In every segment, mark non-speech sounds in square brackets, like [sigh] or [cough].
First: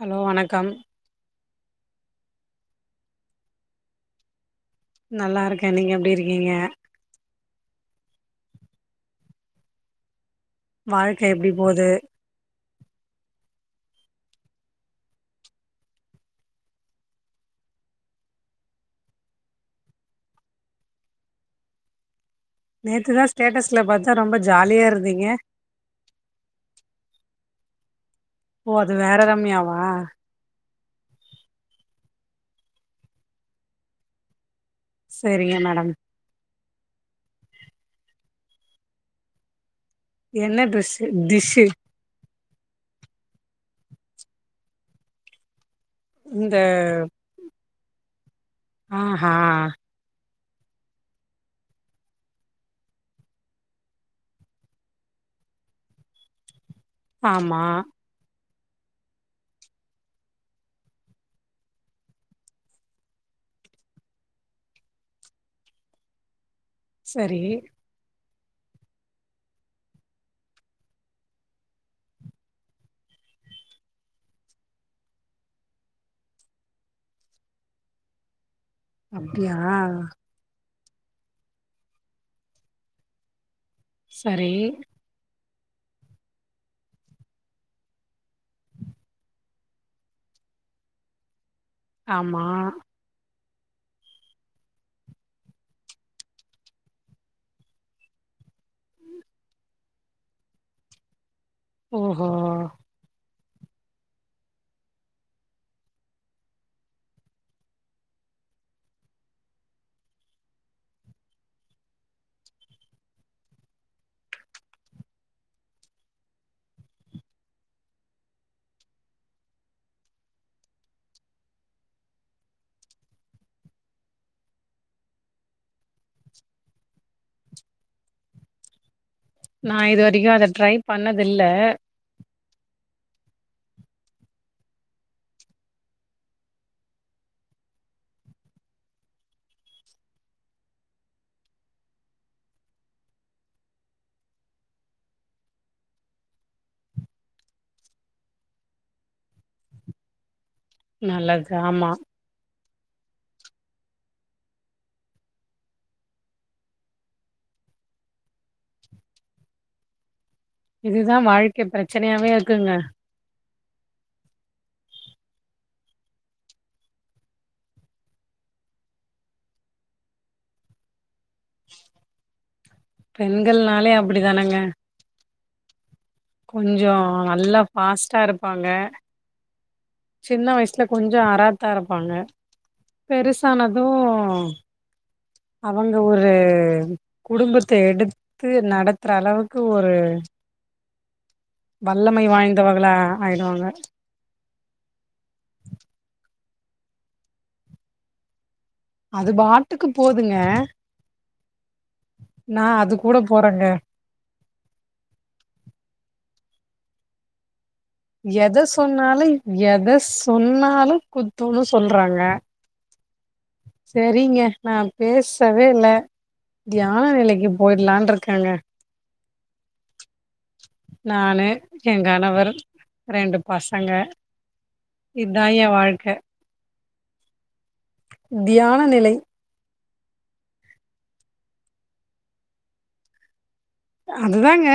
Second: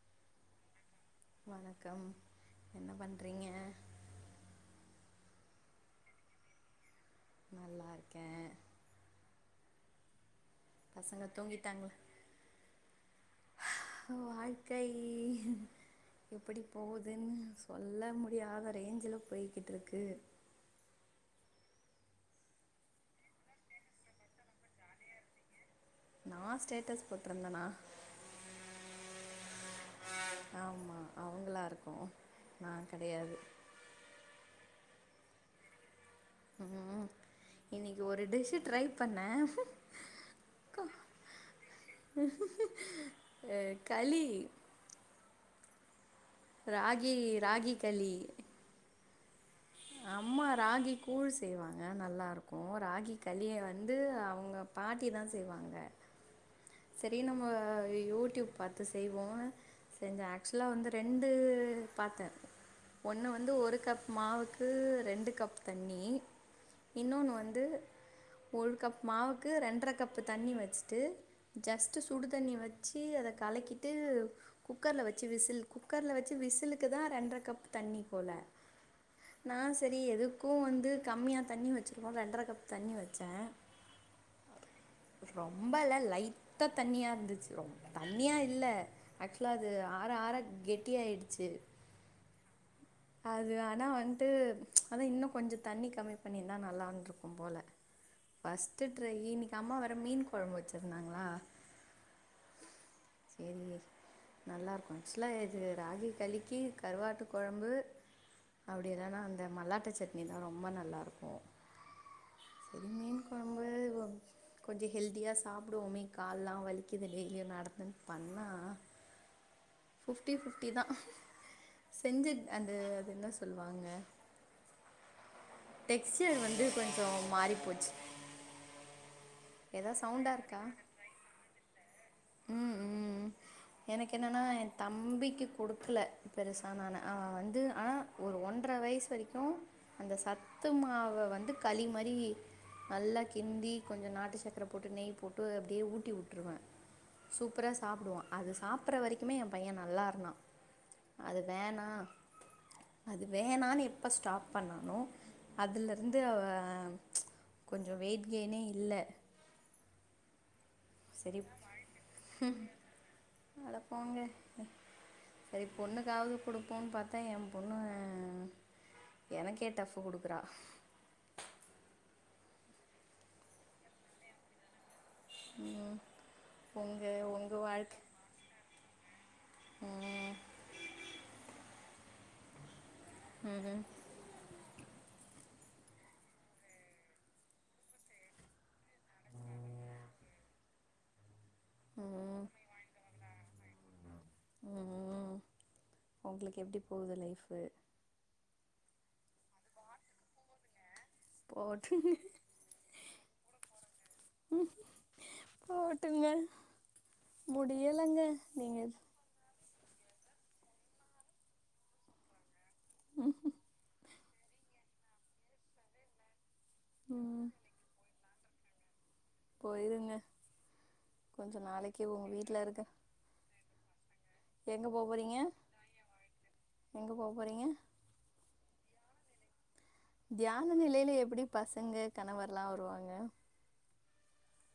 Hello வணக்கம் வணக்கம் என்ன பண்றீங்க நல்லாருக்கே நீங்க எப்டி இருக்கீங்க நல்லார்க்கே பசங்க வாழ்க்க எப்டி போது தூங்கிட்டாங்க வாழ்க்கை எப்படி போவுதுன்னு சொல்ல முடியாத ரேஞ்சுல பொய்கிட்டு இர்க்கு நேத்துதா ஸ்டேட்டஸ்ல பாத்த ரொம்ப ஜாலியா இருந்தீங்க நா ஸ்டேட்டஸ் போட்ருந்தனா ஓ அது வேற ரம்யாவா ஆம்மா அவுங்களாருக்கு நா கெடயாது செரிங்க மேடம் ம் இன்னிக்கு ஒரு டிஷ் ட்ரை பண்னெ என்ன ட்ரெஸ்சு டிஷ்க்ஷூ உ களி இந்த ராகி ராகி களி அஹ அம்மா ராகி கூழ் செய்வாங்க நல்லாருக்கு ராகி கலிய வந்து அவுங்க பாட்டி தா செய்வாங்க [inaudible] சரி நம்ம ஆமா யூடியூப் பாத்து செய்வோ செஞ்ச ஆக்சுலா வந்து ரெண்டு பாத்த ஒன்னு வந்து ஒரு கப் மாவுக்கு ரெண்டு கப் தண்ணி இன்னொன் சரி வந்து ஒரு கப் மாவுக்கு ரெண்டர கப் தண்ணி வச்சுட்டு ஜஸ்ட்டு சுடு தண்ணி வச்சு அத கலக்கிட்டு குக்கர்ல வச்சு விசில் குக்கர்ல வச்சு விசிலுக்கு தா ரெண்ட்ர கப் தண்ணி போல அப்டியா நான் செரி எதுக்கூ வந்து கம்மியாக தண்ணி வச்சுருவோ ரெண்டர கப் தண்ணி வச்செ சரி ரொம்பல்ல லைட்டா தண்ணியா இருந்துச்சு ரொ தண்ணியா இல்ல ஆக்சுலா அது ஆற ஆற கெட்டியாய்டுச்சு ஆம்மா அது ஆனா வந்ட்டு அதா இன்னு கொஞ்சொ தண்ணி கம்மி பண்ணிர்ரந்தா நல்லான்ருக்கும் போல ஃபஸ்ட்டு ட்ரை இன்னிக் அம்மா வேற மீன் கொழம்பு வச்சிருந்தாங்களா ஓஹோ சேரி நல்லாருக்கூ சுலா இது ராகி களிக்கி கருவாட்டு கொழம்பு அப்டி இல்லன்னா அந்த மல்லாட்ட சட்னி தா ரொம்ப நல்லாருக்கூ செரி மீன் கொழம்பு வெப் கொஞ்சோ ஹெல்தியா சாப்டுவோமே கால்லா வலிக்குலே டெய்லியு நடந்து பண்ணா ஃபிப்டி ஃபிப்டி தா செஞ்சத் அந்த அது என்ன சொல்லுவாங்க டெக்சியர் வந்து கொஞ்சோ மாறி போச்சு நா ஏதா இது வரைக்கு சவுண்டாக அத இருக்கா ட்ரை பண்ணது இல்ல ம் ம் எனக்கு என்னன்னா என் தம்பிக்கு குடுக்கல பெருசா நானு அவன் வந்து ஆனா ஒரு ஒன்ரை வயசு வரைக்கும் அந்த சத்துமாவ வந்து களி மாறி நல்லா கிண்டி கொஞ்சோ நாட்டு சக்கர போட்டு நெய் போட்டு அப்டியே ஊட்டி உட்டுருவ சூப்பரா சாப்புடுவா அது சாப்பற்ற வரைக்குமே என் பையன் நல்லா இருந்தா அது நல்லது வேணா ஆமா அது வேணான்னு எப்ப ஸ்டாப் பண்ணானோ அதுல இருந்து அவன் கொஞ்சோ வெயிட் கேயினே இல்ல இதுதா சரி வாழ்க்கை பிரச்சனையாவே இருக்குங்க அட போங்க அ சரி பொண்ணுக்காவது குடுப்போன்னு பாத்தா என் பொண்ணு எனக்கே டஃப் குடுக்கறா பெண்கள்னாலே அப்டி தானங்க ம் கொஞ்சோ உங்க உங்க நல்லா வாழ்க்கை ஃபாஸ்ட்டா இருப் பாங்க ம், சின்ன வயசுல கொஞ்சோ அராத்தா இருப்பாங்க ம், பெருசானதும் அவங்க ஒரு குடும்பத்த எடுத்து நடத்துற அளவுக்கு ஒரு வல்லமை வாய்ந்தவங்ளா ஆயிடுவாங்க ம் ம் உங்களுக்கு எப்டி போகுது லைஃப்பு அது பாட்டுக்கு போதுங்க போட்டு நா அது கூட போறேங்க ம் போட்டுங்க முடியலங்க எத நீங்க சொன்னாலு எத சொன்னாலு குத்தோன்னு சொல்றாங்க சே ரிங்க நா பேசவே இல்ல தியான ம் நிலைக்கு போயிட்லான்னு இருக்கேங்க போயிருங்க நானு கொஞ்சம் நாளைக்கு என் உங்கள் கணவர் வீட்டில் ரெண்டு பசங்க எங்க போ போறீங்க இதா என் வாழ்க்க எங்க போ போறீங்க தியான நிலை தியான நிலையில எப்டி பசங்க கணவர்ல்லா வருவாங்க அதுதாங்க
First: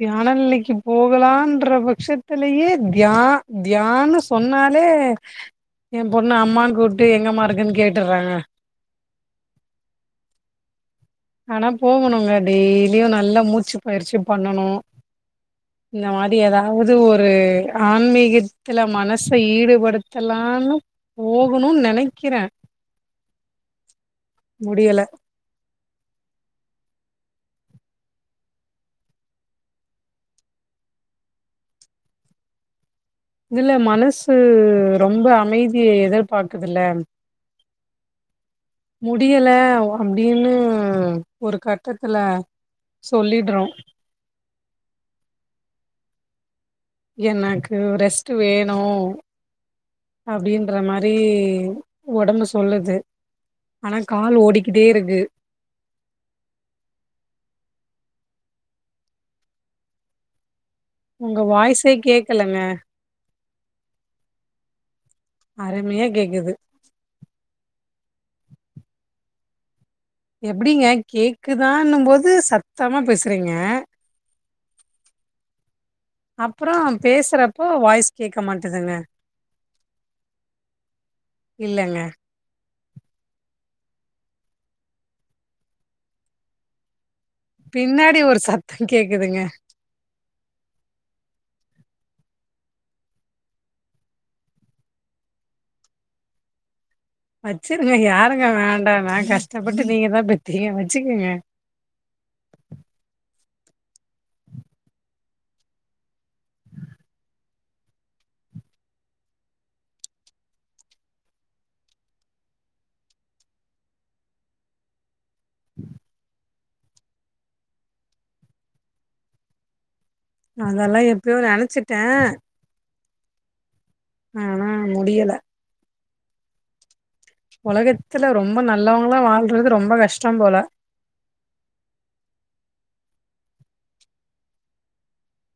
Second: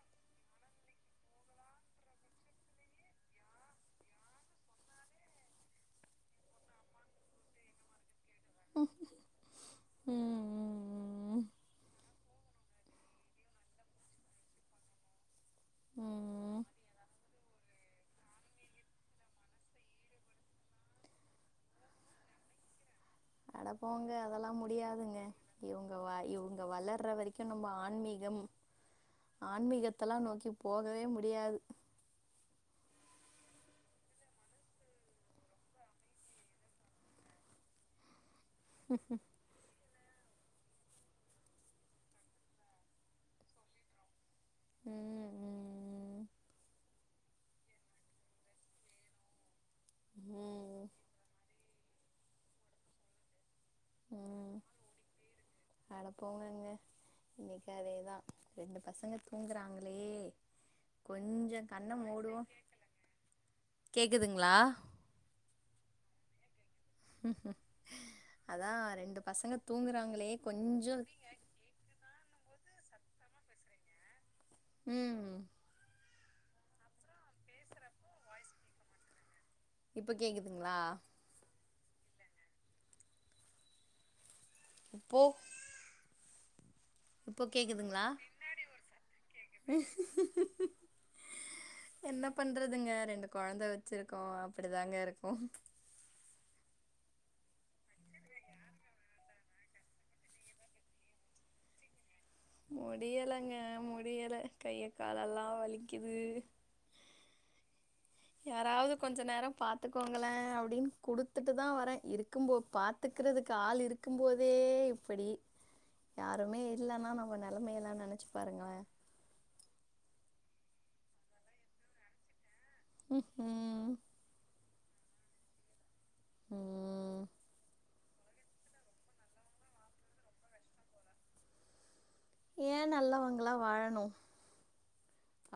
தியான நிலைக்கு போகலான்ற பட்சத்துலயே தியா தியான்னு சொன்னாலே என் பொண்ணு அம்மான்னு கூப்ட்டு எங்கமா இருக்கன்னு கேட்டற்றாங்க ம் ம், ஆனா போகணுங்க டெய்லியு நல்லா மூச்சு பயிற்சி பண்ணனு இந்த ம், மாறி ம். ஏதாவது ஒ ரு ஆன்மீகத்துல மனச ஈடுபடுத்தலான்னு போகுணுன்னு நெனைக்கிறே அட போங்க அதெல்லா முடியல முடியாதுங்க இவங்க வா இவங்க வளர்ற வரைக்கு நம்ப ஆன்மீகம் ஆன்மீகத்தெல்லா நோக்கி போகவே முடியாது இதுல மனசு ரொம்ப அமைதிய எதிர்பாக்குதுல்ல முடியல அப்டின்னு ஒரு கட்டத்துல சொல்லிட்றோ ம் ம் ம் என்னக்கு ரெஸ்ட் வேணு அப்டின் ன்ற ம் மாரி ஒடம்பு சொல்லுது ஆனா கால் ம் ஓடிக்கிட்டேருக்கு அட போங்கெங்க இன்னிக் அதேதா ரெண்டு பசங்க தூங்குறாங்களே உங்க கொஞ்சொ கண்ண வாய்ஸே மூடுவோ கேக்கலங்க கேக்கல கேக் கேக்குதுங்ளா அரும்யா கேக்குது அதா ரெண்டு பசங்க தூங்குறாங்களே கொஞ்சொ மரு [inaudible] கேக் குதான்னு போது சத்தமா பேசுறீங்க ம் அப்பற பேசுறப்போ வாய்ஸ் கேக்க மாட்டதுங்க இப்பொ கேக்குதுங்ளா இல்லங்க ப்போ பின்னாடி ஒரு சத்தொ கேக்குதுங்க என்ன பண்றதுங்க ரெண்டு கொழந்த வச்சுருக்கோ அப்புடிதாங்க இருக்கு வச்சுருங்க யாருங்க வேண்டான்னா கஷ்டப்பட்டு நீங்க தா பெத்தீங்க வச்சுகுங்க முடியலங்க முடியல கையக்காலல்லா வலிக்குது யாராவுது கொஞ்ச நேரொ பாத்துக்கோங்களே அப்படின் குடுத்துட்டு தா வரே இருக்கும் போ பாத் த்துக்கிறதுக்கு ஆள் இருக்கும் போதே இப்படி ருமே இல்லன்னா நம்ம நெலைமையல்லா நெனச்சு பாருங்கள அதெல்லா எப்பயோ நெனச்சிட்டே ம் ம் ஆனா முடியல ம் ஒலகத்துல ரொம்ப நல்லவஙளா வாழ்றது ரொம்ப கஷ்டொம்போல ஏ நல்லவங்களா வாழணு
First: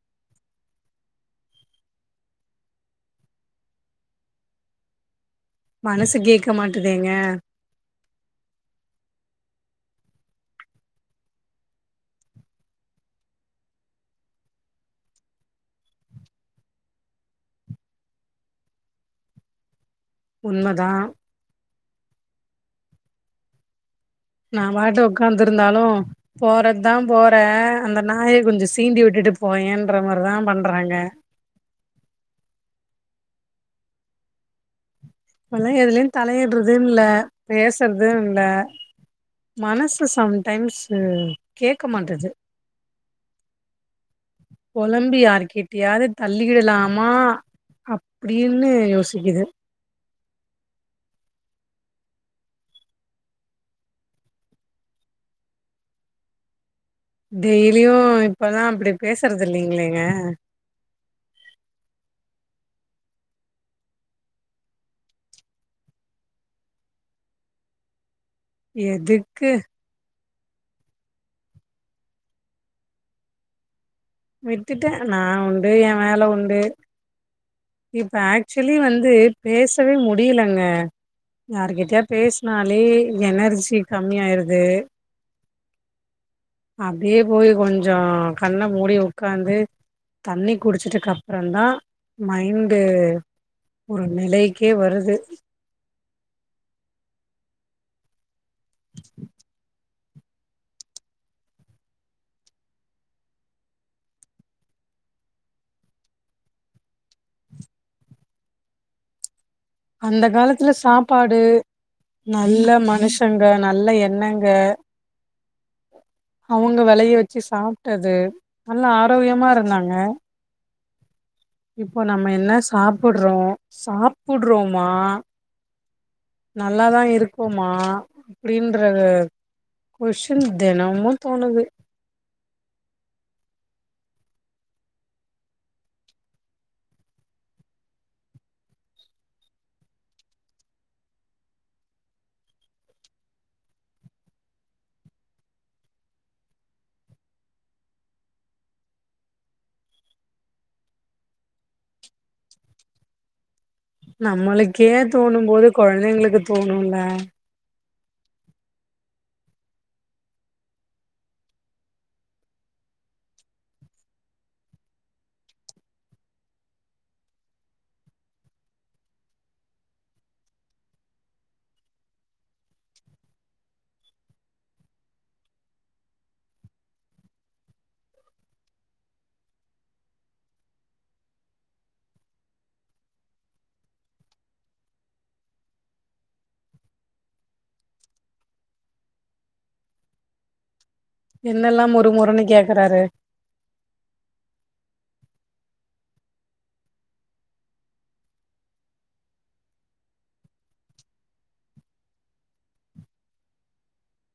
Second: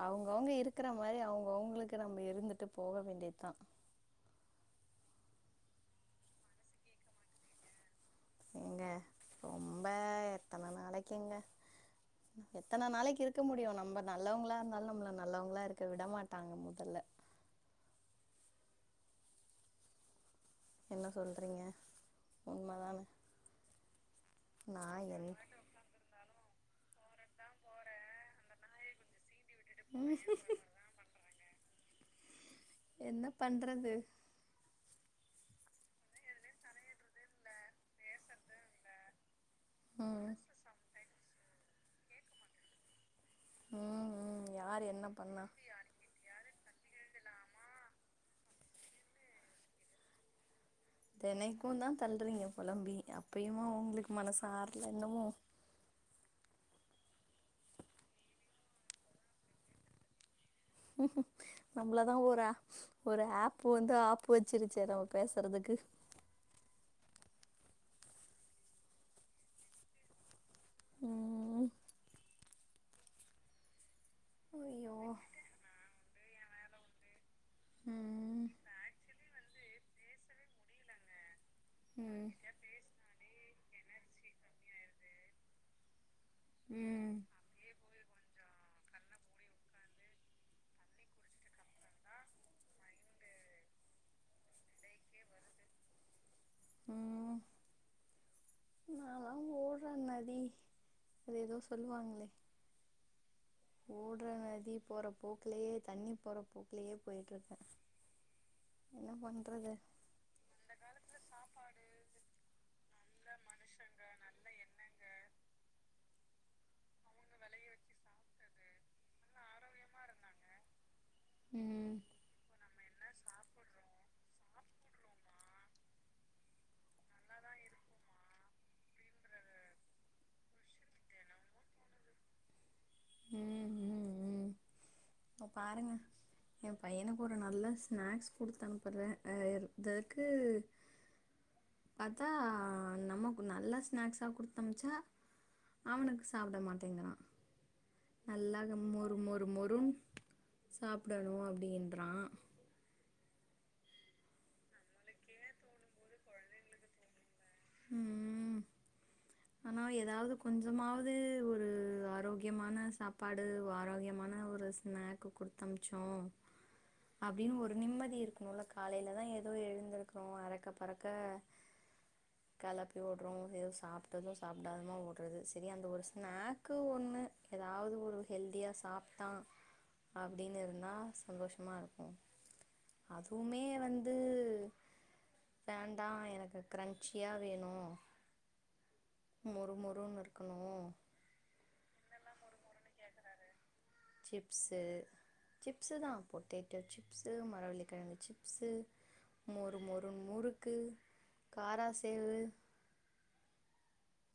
அவங்கவுங்க இருக்கற மாரி அவங்கவுங்களுக்கு நம்ப இருந்துட்டு போக வேண்டியதா மனசு கேக்க மாட்டுதேங்க ஏங்க ரொம்ப எத்தன நாளைக்குங்க எத்தன நாளைக்கு இருக்க முடியு நம்ப நல்லவங்களா இர்ந்தாலு நம்மள நல்லவங்களா இருக்க விட மாட்டாங்க முதல்ல உண்மதா என்ன சொல்றீங்க உண்மதான நா பாட்டு உக்காந்துருந்தாலு போறது தா போற அந்த நாய கொஞ்சொ சீண்டி விட்டுட்டுப் போயன்ற மார் தா பண்றாங்க என்னப் பண்றது இப்பல எதுலியு தலையிடுறது இல்ல பேசற்து இல்ல மனசு ம் சம்டைம்ஸ்சு கேக்க மாட்டுது ம் ம் யார் என்ன பொலம்பி பண்ணா யார்கிட்டயாது தள்ளிக்கிடலாம்மா அப்டின்னு யோசிக்குது தெனைக்குந்தா தள்றீங்க பொலம்பி அப்பயுமா உங்ளுக்கு மனஸ் ஆற்ல இன்னமு டெய்லியு இப்பல்லா அப்டி பேசற்து இல்லிங்லேங்க நம்மள தா ஒரு ஆ ஒரு ஹேப்பு வந்து ஆப்பு வச்சிருச்சே நம்ம பேசறதுக்கு எதுக்கு ம் விட்டுட்டே ஐயோ நா உண்டு எ வேல உண்டு இப்ப ம் ஆக்சுவலி வந்து பேசவே முடியலங்க யாருக்கிட்டயா ம் பேசுனா னாலே எனர்ஜி கம்மி ஆயிருது ம் அப்டியே போய் கொஞ்சோ கண்ண மூடி உக்காந்து தண்ணி குடிச்சிட்டுகப்றந்தா மைண்ட்டு ஒரு நிலைக்கே வருது ம் நால்லா ஓட்ற நதி அது ஏதோ சொல்லுவாங்களே [inaudible] ஓட்ற நதி போற போக்குலயே தண்ணி போற போக்குலயே போயிட்டு இருக்கே என்ன பண்றது அந்த காலத்துல சாப்பாடு நல்ல மனுஷங்க நல்ல எண்ணங்க அவங்க வெலைய வச்சு சாப்ட்டது நல்லா ஆரோக்கியமா இருந்தாங்க ம் இப்போ நம்ம என்ன சாப்பிட்றோ சாப்புட்றோமா நல்லாதா இருக்கோமா இப்டின்றது கொஷ்டின் தெனமு தோணுது ம் ம் ம் ஓ பாருங்க என் பையனுக்கு ஒரு நல்ல ஸ்நேக்ஸ் குடுத்து அனுப்புறே எ தக்கு பாத்தா நமக்கு நல்ல ஸ்நாக்ஸா குடுத்தனிப்ச்சா அவனுக்கு சாப்ட மாட்டேங்கிறா நல்லாக மொறு மொறு மொறும் சாப்டணு அப்டின்றா நம்மளுக்கே தோணும் போது கொழந்தைங்களுக்கு தோணுல்ல ம் ஆனா ஏதாவது கொஞ்சமாவது ஒரு ஆரோக்கியமான சாப்பாடு ஒ ஆரோக்கியமான ஒரு ஸ்நேக்கு குடுத்தமிச்சோ அப்டின்னு ஒரு நிம்மதி இருக்கணுல்ல காலைல தா ஏதோ எழுந்திருக்றோ அறக்க பறக்க கெளப்பி வுட்றோ எதோ சாப்ட்டது சாப்டாமாதோ உட்றது சரி அந்த ஒரு ஸ்நேக்கு ஒன்னு ஏதாவது ஒரு ஹெல்த்தியா சாப்ட்டா அப்டின் இருந்தா சந்தோஷோ மா இருக்கும் அதுவுமே வந்து வேண்டா எனக்கு க்ரன்ச்சியா வேணு மொறு மொறுன்னு இருக்கணு என்னெல்லா மொறு மொறுன்னு கேக்கறாரு சிப்ஸ்சு சிப்ஸ்சு தா பொட்டேட்டோ சிப்ஸ்சு மரவள்ளிக்கெழங்கு சிப்ஸ்சு மொறு மொறுன்னு முறுக்கு காரா சேவு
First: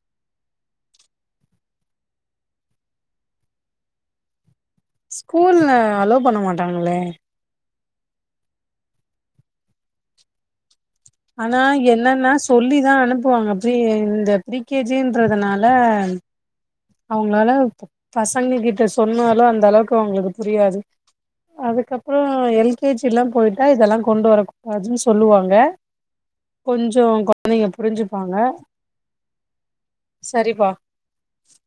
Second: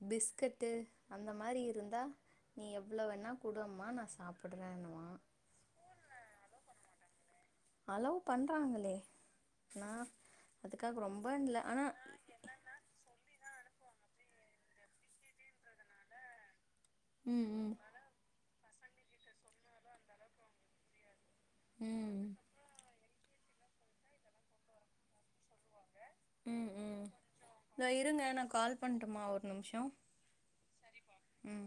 பிஸ்கட்டு அந்த மாறி இருந்தா நீ எவ்ளோ வேணா குடு அம்மா நா சாப்பிட்றேன்னுவா கூல்ல அலோவ் பண்ண மாட்டாங்களே அலோவ் பண்றாங்களே னா அதுக்காக ரொம்பன் இல்ல ஆனா சொல்லி தா அனுப்புவாங்க ப்ரி இந்த ப்ரீ கே ஜி ன்றதனால ம் அவ்ங்ளால ம் ப பசங்க கிட்ட சொன்னாலு அந்த அளவுக்கு அவ்ங்ளுக்கு புரியாது அதுக்கப்றோ ம் எல் கே ஜி ல்லா பொய்ட்டா இதெல்லா கொண்டு வரக்கூ துன் சொல்லுவாங்க ம் ம் கொஞ்சோ கொழந்தைங்க தோ இருங்க நா புரிஞ்சுப்பாங்க கால் பண்ட்டுமா ஒர் நிம்ஷோ சரிப்பா சரிங்க ம்